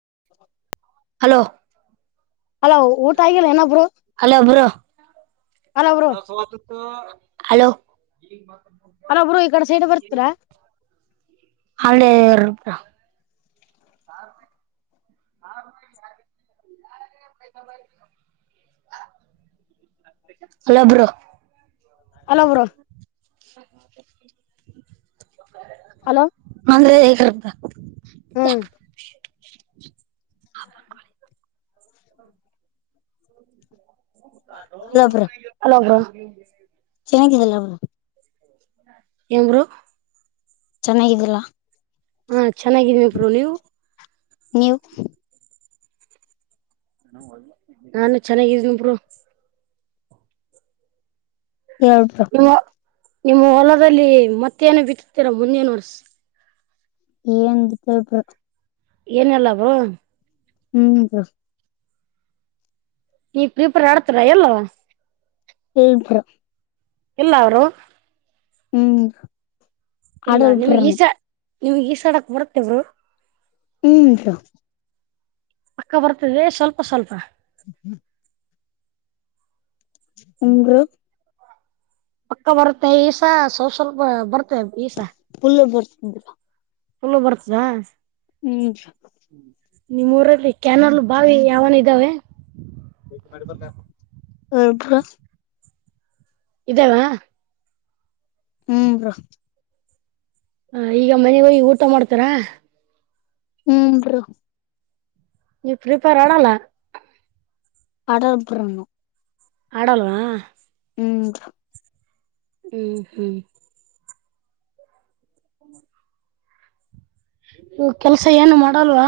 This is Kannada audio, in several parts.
ಹ [unintelligible] ಹಲೋ ಅಲ ಊಟ ಆಗಿಲ್ಲ ಏನೊಬ್ರು ಹಲೋ ಬ್ರೋ ಬ್ರೋ ಹಲೋ ಹಲೊಬ್ರು ಈ ಕಡೆ ಸೈಡ್ ಬರ್ತರ ಹ [unintelligible] [unintelligible] ಹೇಳು ಬ್ರೋ ಹಲೋ ಬ್ರೋ ಹ [inaudible] ಹಲೋ ಅಂದ್ರೆ ಹೇಗಂತ ಹ್ಮ್ ಹಲ ಹ ಚೆನ್ನಾಗಿದಲ್ಲ ಅವರು ಎಮರು ಚೆನ್ನಾಗಿದ್ದಿಲ್ಲ ಹಾ ಚೆನ್ನಾಗಿದೀನಿ ಪ್ರರು ನೀವು ನೀನ್ಯವು ನಾನು ಚೆನ್ನಾಗಿದನಬ್ರು ಹೌದಾ ನಿಮ್ಮ ನಿಮ್ಮ ಹೊಲದಲ್ಲಿ ಮತ್ತೇನ ಬಿತ್ತತೀರಾ ಮುಂದೇನ್ ವರ್ಸ ಏಂದ ಏನೆಲ್ಲ ಅವರು ಹ್ಮ್ ಸ ನೀ ಪ್ರೀಪೇರ್ ಆಡ್ತರಾ ಎಲ್ವಾ ಬರ ಎಲ್ಲ ಅವರು ಹ್ಮ್ ಎಲ್ಲ ಆಡಲ್ ಬ್ರೋ ನಿಮಗ್ ಈಸ ನಿಮಗ್ ಈಸಾಡಕ್ ಬಡತ್ತೇವರು ಹ್ಮ್ ಅಕ್ಕ ಬರ್ತದೆ ಸ್ವಲ್ಪ ಸ್ವಲ್ಪ ಹ್ಮ್ಮ ಹಂಗ ಪಕ್ಕ ಬರುತ್ತೆ ಈಸ ಸ್ವಲ್ ಸ್ವಲ್ಪ ಬರ್ [unintelligible] ಪುಲ್ಲ ಬರ್ತಂದರ ಪುಲ್ಲ ಬರ್ತದಾ ಹ್ಮ್ ನಿಮ್ಮ್ೂಊರಲ್ಲಿ ಕ್ಯಾನಲ್ ಬಾವಿ ಯಾವನ ಇದಾವೆ ಹಬ ಇದವಾ ಹ್ಮ್ ಬ ಹ ಈಗ ಮನೆಗ ಹೋಗಿ ಊಟ ಮಾಡ್ತಾರ ಹ್ಮ್ ನೀವು ಪ್ರಿಪೇರ್ ಆಡಲ್ಲ ಅಡಲ್ ಬರಣು ಆಡಳವಾ ಹ್ಮ್ ಹ್ಮ್ ಹ್ಮ್ ಕೆಲ್ಸ ಏನು ಮಾಡಲ್ವಾ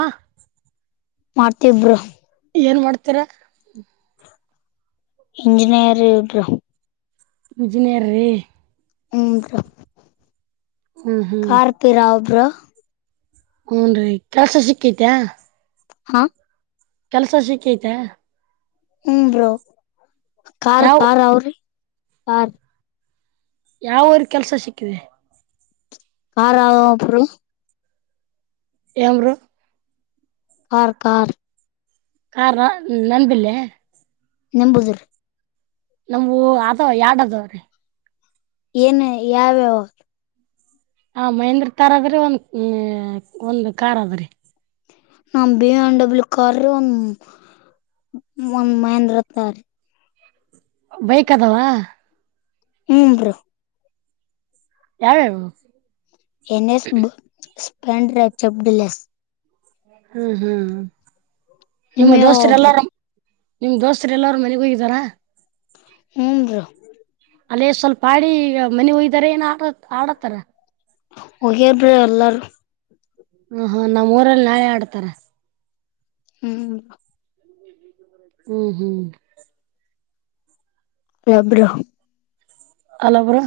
ಮಾಡ್ತಬರು ಕತ್ರ ಇಂಜಿನಿಯರ್ ಮುಜನೇರ ರೀ ಹ ಹ್ಮ್ ಹ್ಮ್ ಪಿರಾವ್ ಬ್ರೋ ಹೂನ್ ರೀ ಕೆಲ್ಸ ಸಿಕ್ಕೈತ ಹಾ ಕೆಲ್ಸ ಸಿಖಐತೆ ಹ್ಮ್ ಬ್ರೋ ಕಾರ್ ಯಾವ ಕಾರ್ ಅವ್ರಿ ಕಾರ್ ಯಾವ್ರ ಕೆಲ್ಸ ಸಿಕ್ಕಿವೆ ಕಾರ್ ಆಗ ಅಪರ ಎರ ಕಾರ್ ಕಾರ್ ಕಾರ ನನ್ ಬಿಲ್ಲೆ ನೆಂಬೂದರ್ ನಮೂ ಅದ ಎರಡ್ ಅದವ್ರೀ ಏನು ಯಾವ್ಯಾವ ಹ ಮಹೇಂದ್ರ ಕರ್ ಅದ್ರಿ ಒಂದ್ ಒಂದು ಕಾರ್ ಅದ್ರಿ ನಮ್ಮ ಬಿ ಎಂ ಡಬ್ಲ್ಯೂ ಕಾರ್ ಒಂದ್ ಮಹಂದ್ರಕಾರ ರಿ ಬೈಕ್ ಅದಾವ ಹ್ಮ್ ಬ್ರೋ ಯಾವವ ಎ ಸ್ ಹ್ಮ್ ಹ್ಮ್ ನಿಮ್ಮ ನಿಮ್ ಯಾವ್ ಬ್ರೋ ದೋಸ್ತರೆಲ್ಲಾರ ನಿಮ್ಮ್ ದೋಸ್ತರೆ ಎಲ್ಲಾರ ಮನ ಹ ಹೋಗಿದ್ದಾರಾ ಹ್ಮ ರ ಅಲ್ಲೇ ಸ್ವಲ್ಪ ಆಡಿ ಈಗ ಮನೆ ಒಯ್ದಾರ ಏನ್ ಆಡ ಆಡತಾರ ಒಗೇಬ್ರೆ ಅಲ್ಲಾರು ಹ ಹಾ ನಮ್ಮ್ ಊರಲ್ಲಿ ನಾಳೆ ಆಡ್ತಾರ ಹ್ಮ್ ಹ್ಮ್ ಹ್ಮ್ ವಬ್ರೋ ಅಲ್ಲ ಬ್ರೋ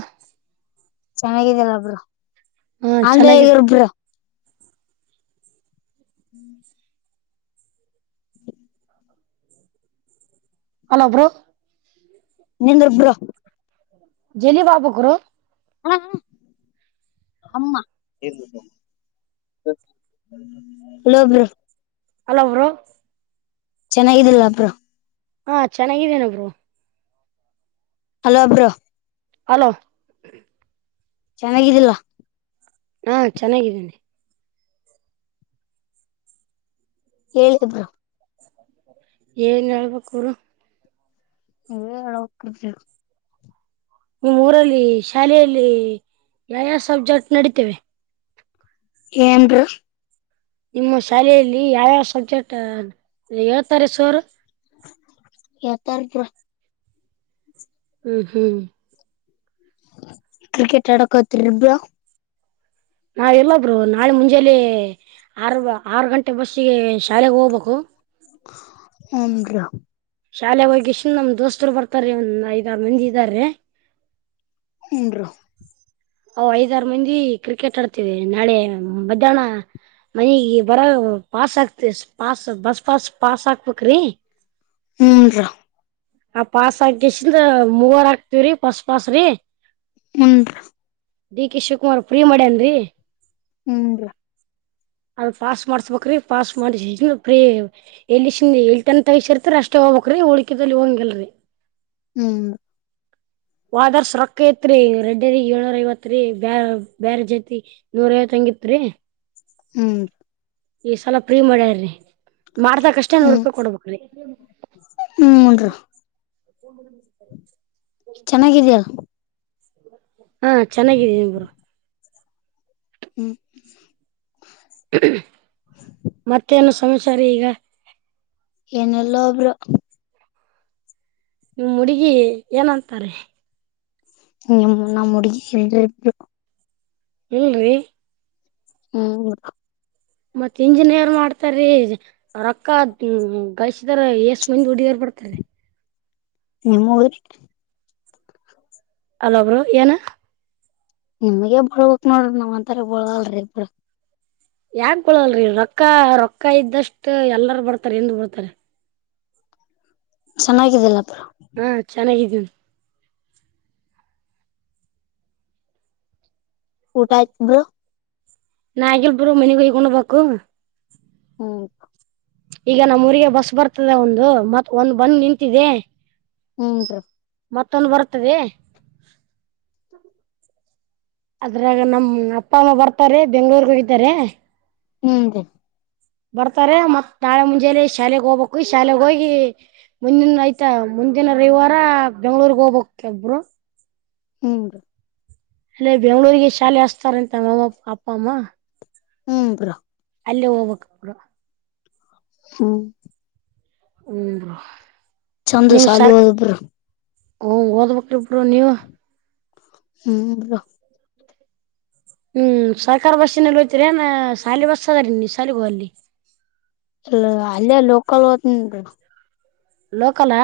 ಚೆನ್ನಾಗಿದಲ್ಲ ಬ್ರೋ ಹಾ ಆಲ್ ದ ವೇ ಚೆನ್ನಾಗಿ ಇರ್ ಬ್ರೋ ಹ್ಮ್ ಹಲೋ ಬ್ರೋ ನಿಂದೊಬ್ಬರು ಎಲ್ಲಿಗೆ ಹೋಗಬೇಕು ಗುರು ಹ ಅಮ್ಮ ಲಭ್ರ ಹಲೋ ಅವರು ಚೆನ್ನಾಗಿದಲ್ಲ ಪ್ರ ಹಾ ಚೆನ್ನಾಗಿದ್ದೇನೊಬ್ರು ಹಲೋ ಅಬ್ರಾ ಹಲೋ ಚೆನ್ನಾಗಿದ್ದಿಲ್ಲ ಹಾ ಚೆನ್ನಾಗಿದ್ದೇನೆ ಹೇಳಿಬರು ಏನ್ ಹೇಳ್ಬೇಕಡು ಳಕ್ಕ ನಿಮ್ಮ್ ಊರಲ್ಲಿ ಶಾಲೆಯಲ್ಲಿ ಯಾವ್ಯಾವ ಸಬ್ಜೆಕ್ಟ್ ನಡತೇವೆ ಏನ್ ನಿಮ್ಮ ಶಾಲೆಯಲ್ಲಿ ಯಾವ್ಯಾವ ಸಬ್ಜೆಕ್ಟ್ ಹೇಳ್ತಾರೆ ಸೋರ್ ಯ ತಾರಪ ಹ್ಮ್ ಹ್ಮ್ ಕ್ರಿಕೆಟ್ ಆಡಕ್ ಹತ್ರಿ ಇಬ್ರ ನಾವ ಎಲ್ಲಬ್ರು ನಾಳೆ ಮುಂಜಾಲಿ ಆರು ಆರು ಗಂಟೆ ಬಸ್ಸಿಗೆ ಶಾಲೆೆಗೆ ಹೋಗ್ಬೇಕು ಉನ ಬ್ರೋ ಶಾಲೆ ಹೋಗಿ ಇಷ್ಟನ್ ನಮ್ ದೋಸ್ತರು ಬರ್ತಾರೆ ಒಂದ್ ಐದಾರ ಮಂದಿ ಇದ್ದಾರೆ [unintelligible] ಐದಾರು ಮಂದಿ ಕ್ರಿಕೆಟ್ ಆಡ್ತವೆ ನಾಳೆ ಮಧ್ಯಾಹ್ನ ಮನಗ್ ಬರ ಪಾಸ್ ಆಾತಿ ಪಾಸ್ ಬಸ್ ಪಾಸ್ ಪಾಸ್ ಹಾಕ್ಬೇಕ್ರಿ ಹ್ಮರಿ ಆ ಪಾಸ್ ಆಕಸಿದ ಮೂವರ್ ಆಕ್ತಿವ್ರಿ ಬಸ್ ಪಾಸ್ ರೀ ಹಂ ಡಿ ಕೆ ಶಿವಕುಮಾರ್ ಫ್ರೀ ಮಾಡ್ಯನ್ರಿ ಹ್ಮ್ ರ ಅದ ಪಾಸ್ ಮಾಡ್ಸ್ಬೇಕ್ರೀ ಪಾಸ್ ಮಾಡಿಸಿಕೆಸಿದ್ ಪ್ರಿ ಎಲ್ಲಿನ್ ಎಲಿತನ್ ತಗಸಿರ್ತಿ ಅಷ್ಟೇ ಹೋಗಕ್ ರೀ ಉಳಿಕಿದಲ್ಲಿ ಹಂಗಿಲ್ರರಿ ಹ್ಮ್ ಹೋದಾವರ್ಷ ರೋಕ ಇತ್ ರಿ ರೆಡ್ದ ಏಳ್ನೂರ ಐವತ್ ರೀ ಬ್ಯಾರೆ ಜಾತಿ ನೂರ ಐವತ್ ಹಂಗಿತ್ [unintelligible] ಹ್ಮ್ ಈ ಸಲ ಪ್ರೀ ಮಾಡ್ಯಾರ್ರಿ ಮಾಡದಕಷ್ಟೆ ನೂರು ಹ್ಮ್ ರೂಪಾಯಿ ಕೊಡ್ಬೇಕ್ರೀ ಹ್ಮನ್ರಿ [unintelligible] ಚೆನ್ನಾಗಿದ್ಯಾ ಹಾ ಚೆನ್ನಾಗಿದ್ದೀನೀ ಬ್ರೋ ಹ್ಮ್ ಮತ್ತೇನು ಸಮಾಚಾರ ಈಗ ಏನಿಲ್ಲಾ ಬ್ರೋ ನಿಮ್ ಹುಡುಗಿ ಏನಂತಾರೆ ನಿಮ್ಮ ನಮ್ಮ ಹುಡುಗಿ ಎಲ್ ಇಬ್ರು ಹ್ಮ ರೀ ಹ್ಮ ಮತ್ತ್ ಇಂಜಿನಿಯರ್ ಮಾಡ್ತಾರೀ ರೊಕ್ಕ ಗಳಸಿದಾರ ಎಸ ಮಂದಿ ಹುಡುಗಿಯಾರ [unintelligible] ನಿಮ್ಮ ರಿ ಅಲಾ ಬ್ರು ಏನ ನಿಮಗೆ ಬಳ್ಗಕ್ ನೋಡ್ರಿ ನಾವ್ ಒಂತರ ಬಳಗಲ್ರರಿ ಇಬ್ರು ಯಾಕ ಕೊಳಲರಿ ರೊಕ್ಕ ರೊಕ್ಕ ಇದ್ದಷ್ಟು ಎಲ್ಲಾರ ಬರ್ತಾರೆ ಎಂದ ಬರ್ತಾರೆ ಚೆನ್ನಾಗಿದಿಲ್ಲ ಬ್ರೋ ಹಾ ಚೆನ್ನಾಗಿದೀವಿ ಊಟಾಯತ್ ಬ್ರೋ ಇನ್ ಆಗಿಲ್ಲ ಬ್ರು ಮನೆಗಿ ಹೋಗಿ ಉಣಬೇಕು ಹ ಈಗ ನಮ್ಮ್ ಊರಿಗೆ ಬಸ್ ಬರ್ತದೆ ಒಂದು ಮತ್ ಒಂದ್ ಬಂದ ನಿಂತಿದೆ ಹ್ಮ್ ಬ್ರೋ ಮತ್ತೊಂದು ಬರ್ತದೆ ಅದ್ರಾಗ ನಮ್ಮ ಅಪ್ಪ ಅಮ್ಮ ಬರ್ತಾರೆ ಬೆಂಗ್ಳೂರ್ ಗೆ ಹೋಗಿದ್ದಾರೆ ಹ್ಮ ರೀ ಬರ್ತಾರೆ ಮತ್ತ್ ನಾಳೆ ಮುಂಜಾಲಿ ಶಾಲೆೆಗೆ ಹೋಗ್ಬೇಕು ಶಾಲೆೆಗೆ ಹೋಗಿ ಮುಂದಿನ ಆಯ್ತಾ ಮುಂದಿನ ರವಿವಾರ ಬೆಂಗ್ಗಳೂರ್ಗ್ ಹೋಗ್ಬಕ್ ಬ್ರು ಹಂ ಅಲ್ಲೆ ಬೆಂಗ್ಗಳೂರಿಗೆ ಶಾಲೆ ಹಸ್ತಾರಂತೆ ನಮ್ಮ ಅಪ್ಪ ಅಮ್ಮ ಹ್ಮ್ ಬ್ರೋ ಅಲ್ಲೇ ಹೋಗ್ಬೇಕು ಹ್ಮ್ ಹ್ಮ ಚೆಂದ ಸಾಲಿ ಬ್ರೋ ಹಓ ಓದ್ಬೇಕಕ್್ರಿಬರು ನೀವ [unintelligible] ಹ್ಮ್ ಹ್ಮ್ ಸರ್ಕಾರ ಬಸ್ಸಿನಲ್ಲಿ ಹಯ್ತರಿ ಏನ್ ಶಾಲಿ ಬಸ್ಸದಾರೀ ನೀ ಸಾಲಗ ಹೋಗ ಅಲ್ಲಿ ಅಲ್ಲ ಅಲ್ಲಯ ಲೋಕಲ್ ಹತ್ನ್ರಿ ಲೋಕಲಾ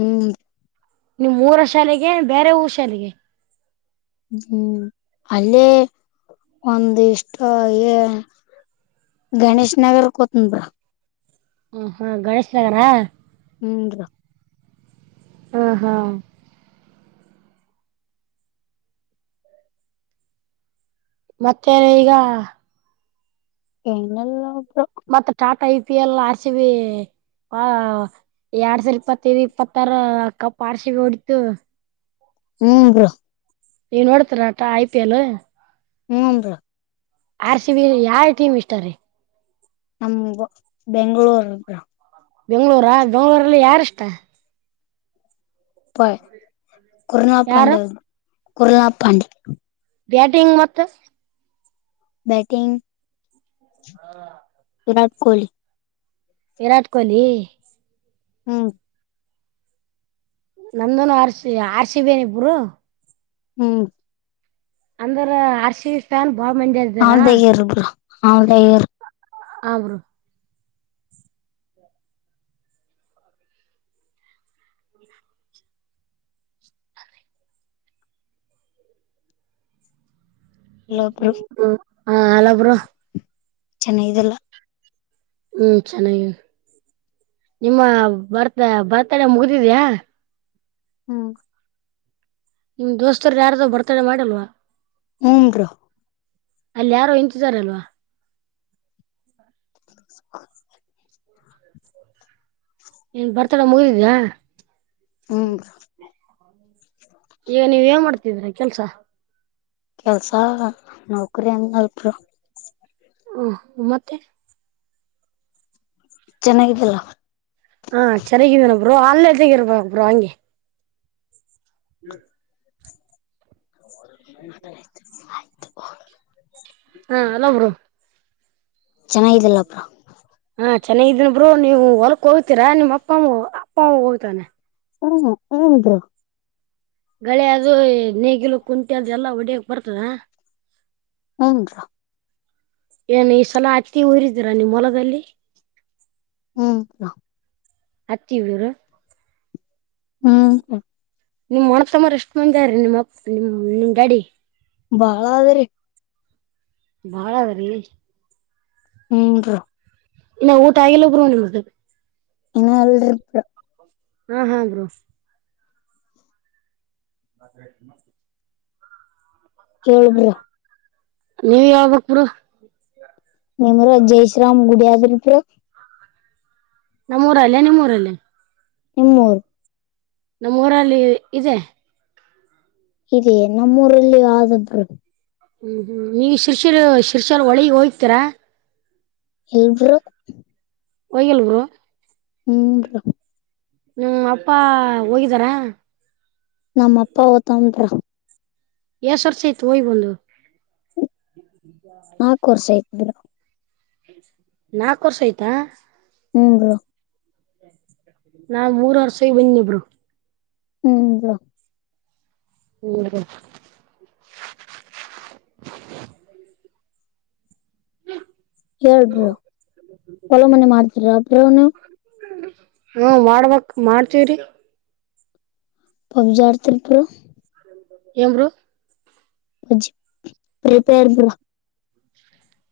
ಹ್ಮ್ ನಿಮಮ್ಮ್ ಊರ ಶಾಲೆಗೆ ಬೇರೆ ಊರ ಶಾಲೆಗೆ ಹ್ಮ್ ಅಲ್ಲೇ ಒಂದ್ ಇಷ್ಟ ಗಣೇಶ್ ನಗರ್ ಕೊತನ್ ಹ್ಮ ಹಾ ಗಣೇಶನಗರ ಹೂಂದು ಹ ಹಾ ಮತ್ತೆ ಈಗ ಏನಲ್ಲ [unintelligible] ಮತ್ತತ್ ಟಾಟಾ ಐ ಪಿ ಎಲ್ ಹಸಿವ ಹಾ ಎರಡ್ ಸಾವರ ಇಪ್ಪತ್ತೈದು ಇಪ್ಪತ್ತಾರ ಅಕ್ಕ ಪಾರ್ಷಿಗೆ ಹೊಡತು ಹ್ಮ್ ಬ್ರೋ ನೀವ ನೋಡ್ತರ ಆಟ ಐ ಪಿ ಎಲ್ ಹ್ಮ್ ಬ್ರೋ ಆ ಶಿವ ಯ್ತ ಯಾರ್ ಟೀಮ್ ಹಿಸ್ಟರಿ ನಮ ಬೆಂಗಳೂರ್ ಬೆಂಗ್ಗಳೂರ ಬೆಂಗ್ಳೂರಲ್ಲಿ ಯಾರ ಇಷ್ಟ ಪ ಯಾರು ಕುರುಣಾಪಾಂಡೆ ಕುರುಣಾಪಾಂಡೆ [unintelligible] ಬ್ಯಾಟಿಂಗ್ ಮತ್ತ ಬ್ಯಾಟಿಂಗ್ ಹಾ [unintelligible] ವಿರಾಟ್ ಕೊಹಲಿ ವಿರಾಟ್ ಕೊಹ್ಲಿ ಹ್ಮ್ ನಂದನು ಆರ್‌ಸಿಬಿ ಆರ್‌ಸಿಬಿ ಹ್ಮ್ ಅಂದ್ರ ಹರ್ಶಿಷ್ಟನ್ ಬಾಳ ಮಂಜ ಇದ್ದಾರ ಅವಲ್ದಾಗ್ಯಾರ ಬ್ರೋ ಅವಲ್ದಾಗ್ಯಾರ ಹಾಬ್ರೋ ಇಲ್ಲೊಬ್ರು ಹ್ಮ ಹಾ ಹಲೋ ಬ್ರೋ ಚೆನ್ನಾಗಿದಿಲ್ಲ ಹ್ಮ್ ಚೆನ್ನಾಗಿ ನಿಮ್ಮ ಬರ್ತ್ ಬರ್ತಡೆ ಮುಗಿದಿದ್ಯಾ ಹ್ಮ್ ನಿಮ್ ದೋಸ್ತರು ಯಾರ್ದ ಬರ್ತಡೆ ಮಾಡಲ್ವಾ ಹಂದ್ರ [unintelligible] ಅಲ್ಲಿ ಯಾರು [unintelligible] ಇಂಚಿದಾರಲ್ವಾ [unintelligible] ಏನ್ ಬರ್ತಡ ಮುಗಿದಿದ್ಯಾ ಹ್ಮ್ ಈಗ ನೀವ್ ಏನ್ ಮಾಡ್ತಿದೀರಾ ಕೆಲ್ಸ ಕೆಲ್ಸ ನೌಕರಿ ಅಂದಲ್ಪರು ಹ ಮತ್ತೆ ಚೆನ್ನಾಗಿದಿಲ್ಲ ಹಾ ಚೆನ್ನಾಗಿದೇ ಬ್ರೋ ಆನ್ ತಗಿರ್ಬ ಬ್ರೋ ಅಗೆ [unintelligible] ಆ್ತ ಆಯ್ತು ಹಾ ಹಲೋ ಬ್ರೋ ಚೆನ್ನಾಗಿದಿಲ್ಲ ಬ್ರೋ ಹಾ ಚೆನ್ನಾಗಿದ್ದೀನಿ ಬ್ರೋ ನೀವು ಹೊ ಹೊಲಕ್ಕೆ ಹೋಗ್ತೀರಾ ನಿಮ್ಮಪ್ಪ ಅಮ್ಮ ಹೋಗ್ತಾರಾ ಹ ಹಿದ್ರು ಗಳೆ ಅದು ನೇಗಿಲು ಕುಂಟಿ ಅದು ಎಲ್ಲಾ ಹೊಡಿಯಕ್ ಬರ್ತದ ಹಂದು ಏನು ಈ ಸಲ ಅತ್ತಿ ಊರಿದೀರಾ ನೀಮ್ಮ್ ಹೊಲದಲ್ಲಿ ಹ ಹ್ಮ್ ಬ್ರೋ ಹತ್ತಿವರು ಹ್ಮ್ ನಿಮ್ ಅಣ್ಣ ತಮ್ಮಂದ್ರು ಎಷ್ಟು ಮುಂದ್ರೀ ನಿಮ್ಮ ನಿಮ್ ಡ್ಯಾಡಿ ಬಾಳ ಅದಿರಿ ಬಾಳದ್ರೀ ಹ್ಮ ಇನ್ನು ಊಟ ಆಗಲ್ಲ ಒಬ್ರು ನಿಮ್ದೆ ಇನ್ನ ಇಲ್ಲ ಹಾ ಹಾ ಬ್ರೋ ಬತ್ರ ಮಸ್ತ ಹೇಳ್ ಬ್ರೋ ನೀವ ಯಾಗಕ್ ಪುರ ನಿಮ್ರ ಜೈ ಶ್ರೀರಾಮ್ ಗುಡಿಯಾದ್ರ ಪ್ರಿಯ ನಮ್ಮ್ಊರಲ್ಲೇ ನಿಮ್ಮೂಊರಲ್ಲೇ ನಿಮ್ಮೂರು ನಮ್ಮ ಊರಲ್ಲಿ ಇದೆ ಇದೆಯ ನಮ್ಮೂರಲ್ಲಿ ಆದಬರು ಹ್ಮ್ ಹ್ಮ್ ನೀ ಶಿರ್ಷಿರ ಶಿರ್ಷಲ್ ಒಳಿಗ್ ಹೋಗತೀರ ಏನು ಬ್ರೋ ಹೋಗಿಲ್ಲ ಗುರು ಹ್ಮ್ ನಿಮ್ಮ ಅಪ್ಪ ಹೋಗಿದಾರ ನಮ್ಮ ಅಪ್ಪ ತ್ರ ಎಸ್ ವರ್ಷ ಆಯ್ತು ಹೋಗಿ ಬಂದು ಹರ ನಾಲ್ಕು ವರ್ಷ ಆಯ್ತಾ ಹ್ಮ್ ರ ನಾ ಮೂರ್ ವರ್ಷ ಹೋಗಿ ಬಂದೀನ್ ಬ್ರೋ ಹ್ಮ್ ಹ್ಮ ಹೇಳ್ ಬ್ರೋ ಹೊಲ ಮನೆ ಮಾಡ್ತೀರ ಬ್ರೋ ನೀವು ಹ ಮಾಡ್ಬಕ್ ಮಾಡ್ತೀವ್ರೀ ಪಬ್ಜಿ ಆಡ್ತಿರ್ ಬ್ರೋ ಏನ್ ಬ್ರೋ ಪ್ರಿಪೇರ್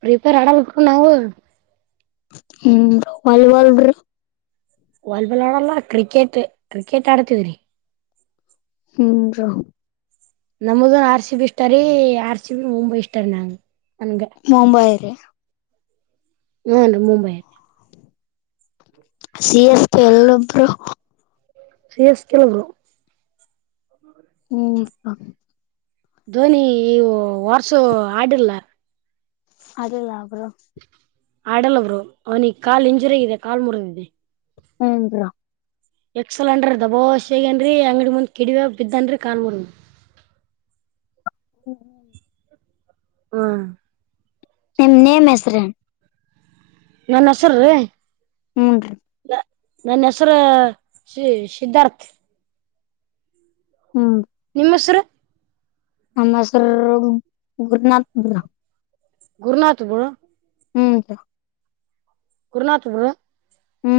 ಪ್ರಿಪೇರ್ ಮಾಡಲಪ್ಪ ನಾವಿವಾಗ ಹ್ಮ ವಾಲಿಬಾಲ್ರು ವಾಲಿಬಾಲ್ ಆಡಲ್ಲ ಕ್ರಿಕೆಟ್ ಕ್ರಿಕೆಟ್ ಆಡ್ತಿದ್ರಿ ಹ್ಮ್ ರು ನಮ್ದು ಆರ್ ಸಿ ಬಿ ಇಷ್ಟಾರಿ ಆರ್ ಸಿ ಬಿ ಮುಂಬ ಇಷ್ಟಾರಿ ನಂಂಗ ಮುಂಬೈ ರ ಹಾ ಮುಂಬೈ ಸಿ ಎಸ್ ಪಿ ಎಲ್ಲ ಬರ ಸಿ ಎಸ್ ಕೆಲ ಬರ ಹ್ಮ್ ಹ ಧೋನಿ ವರ್ಸು ಆಡಿರ್ಲ್ಲ ಅದಿಲ್ಲ ಅವರು ಆಡಲ್ಲಬ್ರು ಅವ್ನಿಗೆ ಕಾಲ್ ಇಂಜುರಿ ಆಗಿದೆ ಕಾಲ್ ಮುರದಿದೆ ಹ್ಬ್ರೋ ಎಕ್ಸಲನ್್ರಿ ದಬೋೇಗನ್ರಿ ಅಂಗಡಿ ಮುಂದ್ ಕಿಡಿವ ಬಿದ್ದನ್ರಿ ಕಾಬರ್ [inaudible] ಹ್ಮ ಹ್ಮ ಹ್ಮ ನಿಮ್ ನೇಮ ಹೆಸ್ರನ್ ನಾನ್ ಹಸರೀ ಹೂನ್ ನನ್ನ ಹೆಸರು ಶ ಸಿದ್ಧಾರ್ಥ ಹ್ಮ್ ನಿಮ್ಮ ಹೆಸರು ನಮ್ಮ ಸರ್ ಗುರುನಾಥಪುರ ಗುರುನಾಥ ಬುಳ ಹ್ಮ್ ಗರುನಾಥಪುರು ಹ್ಮ್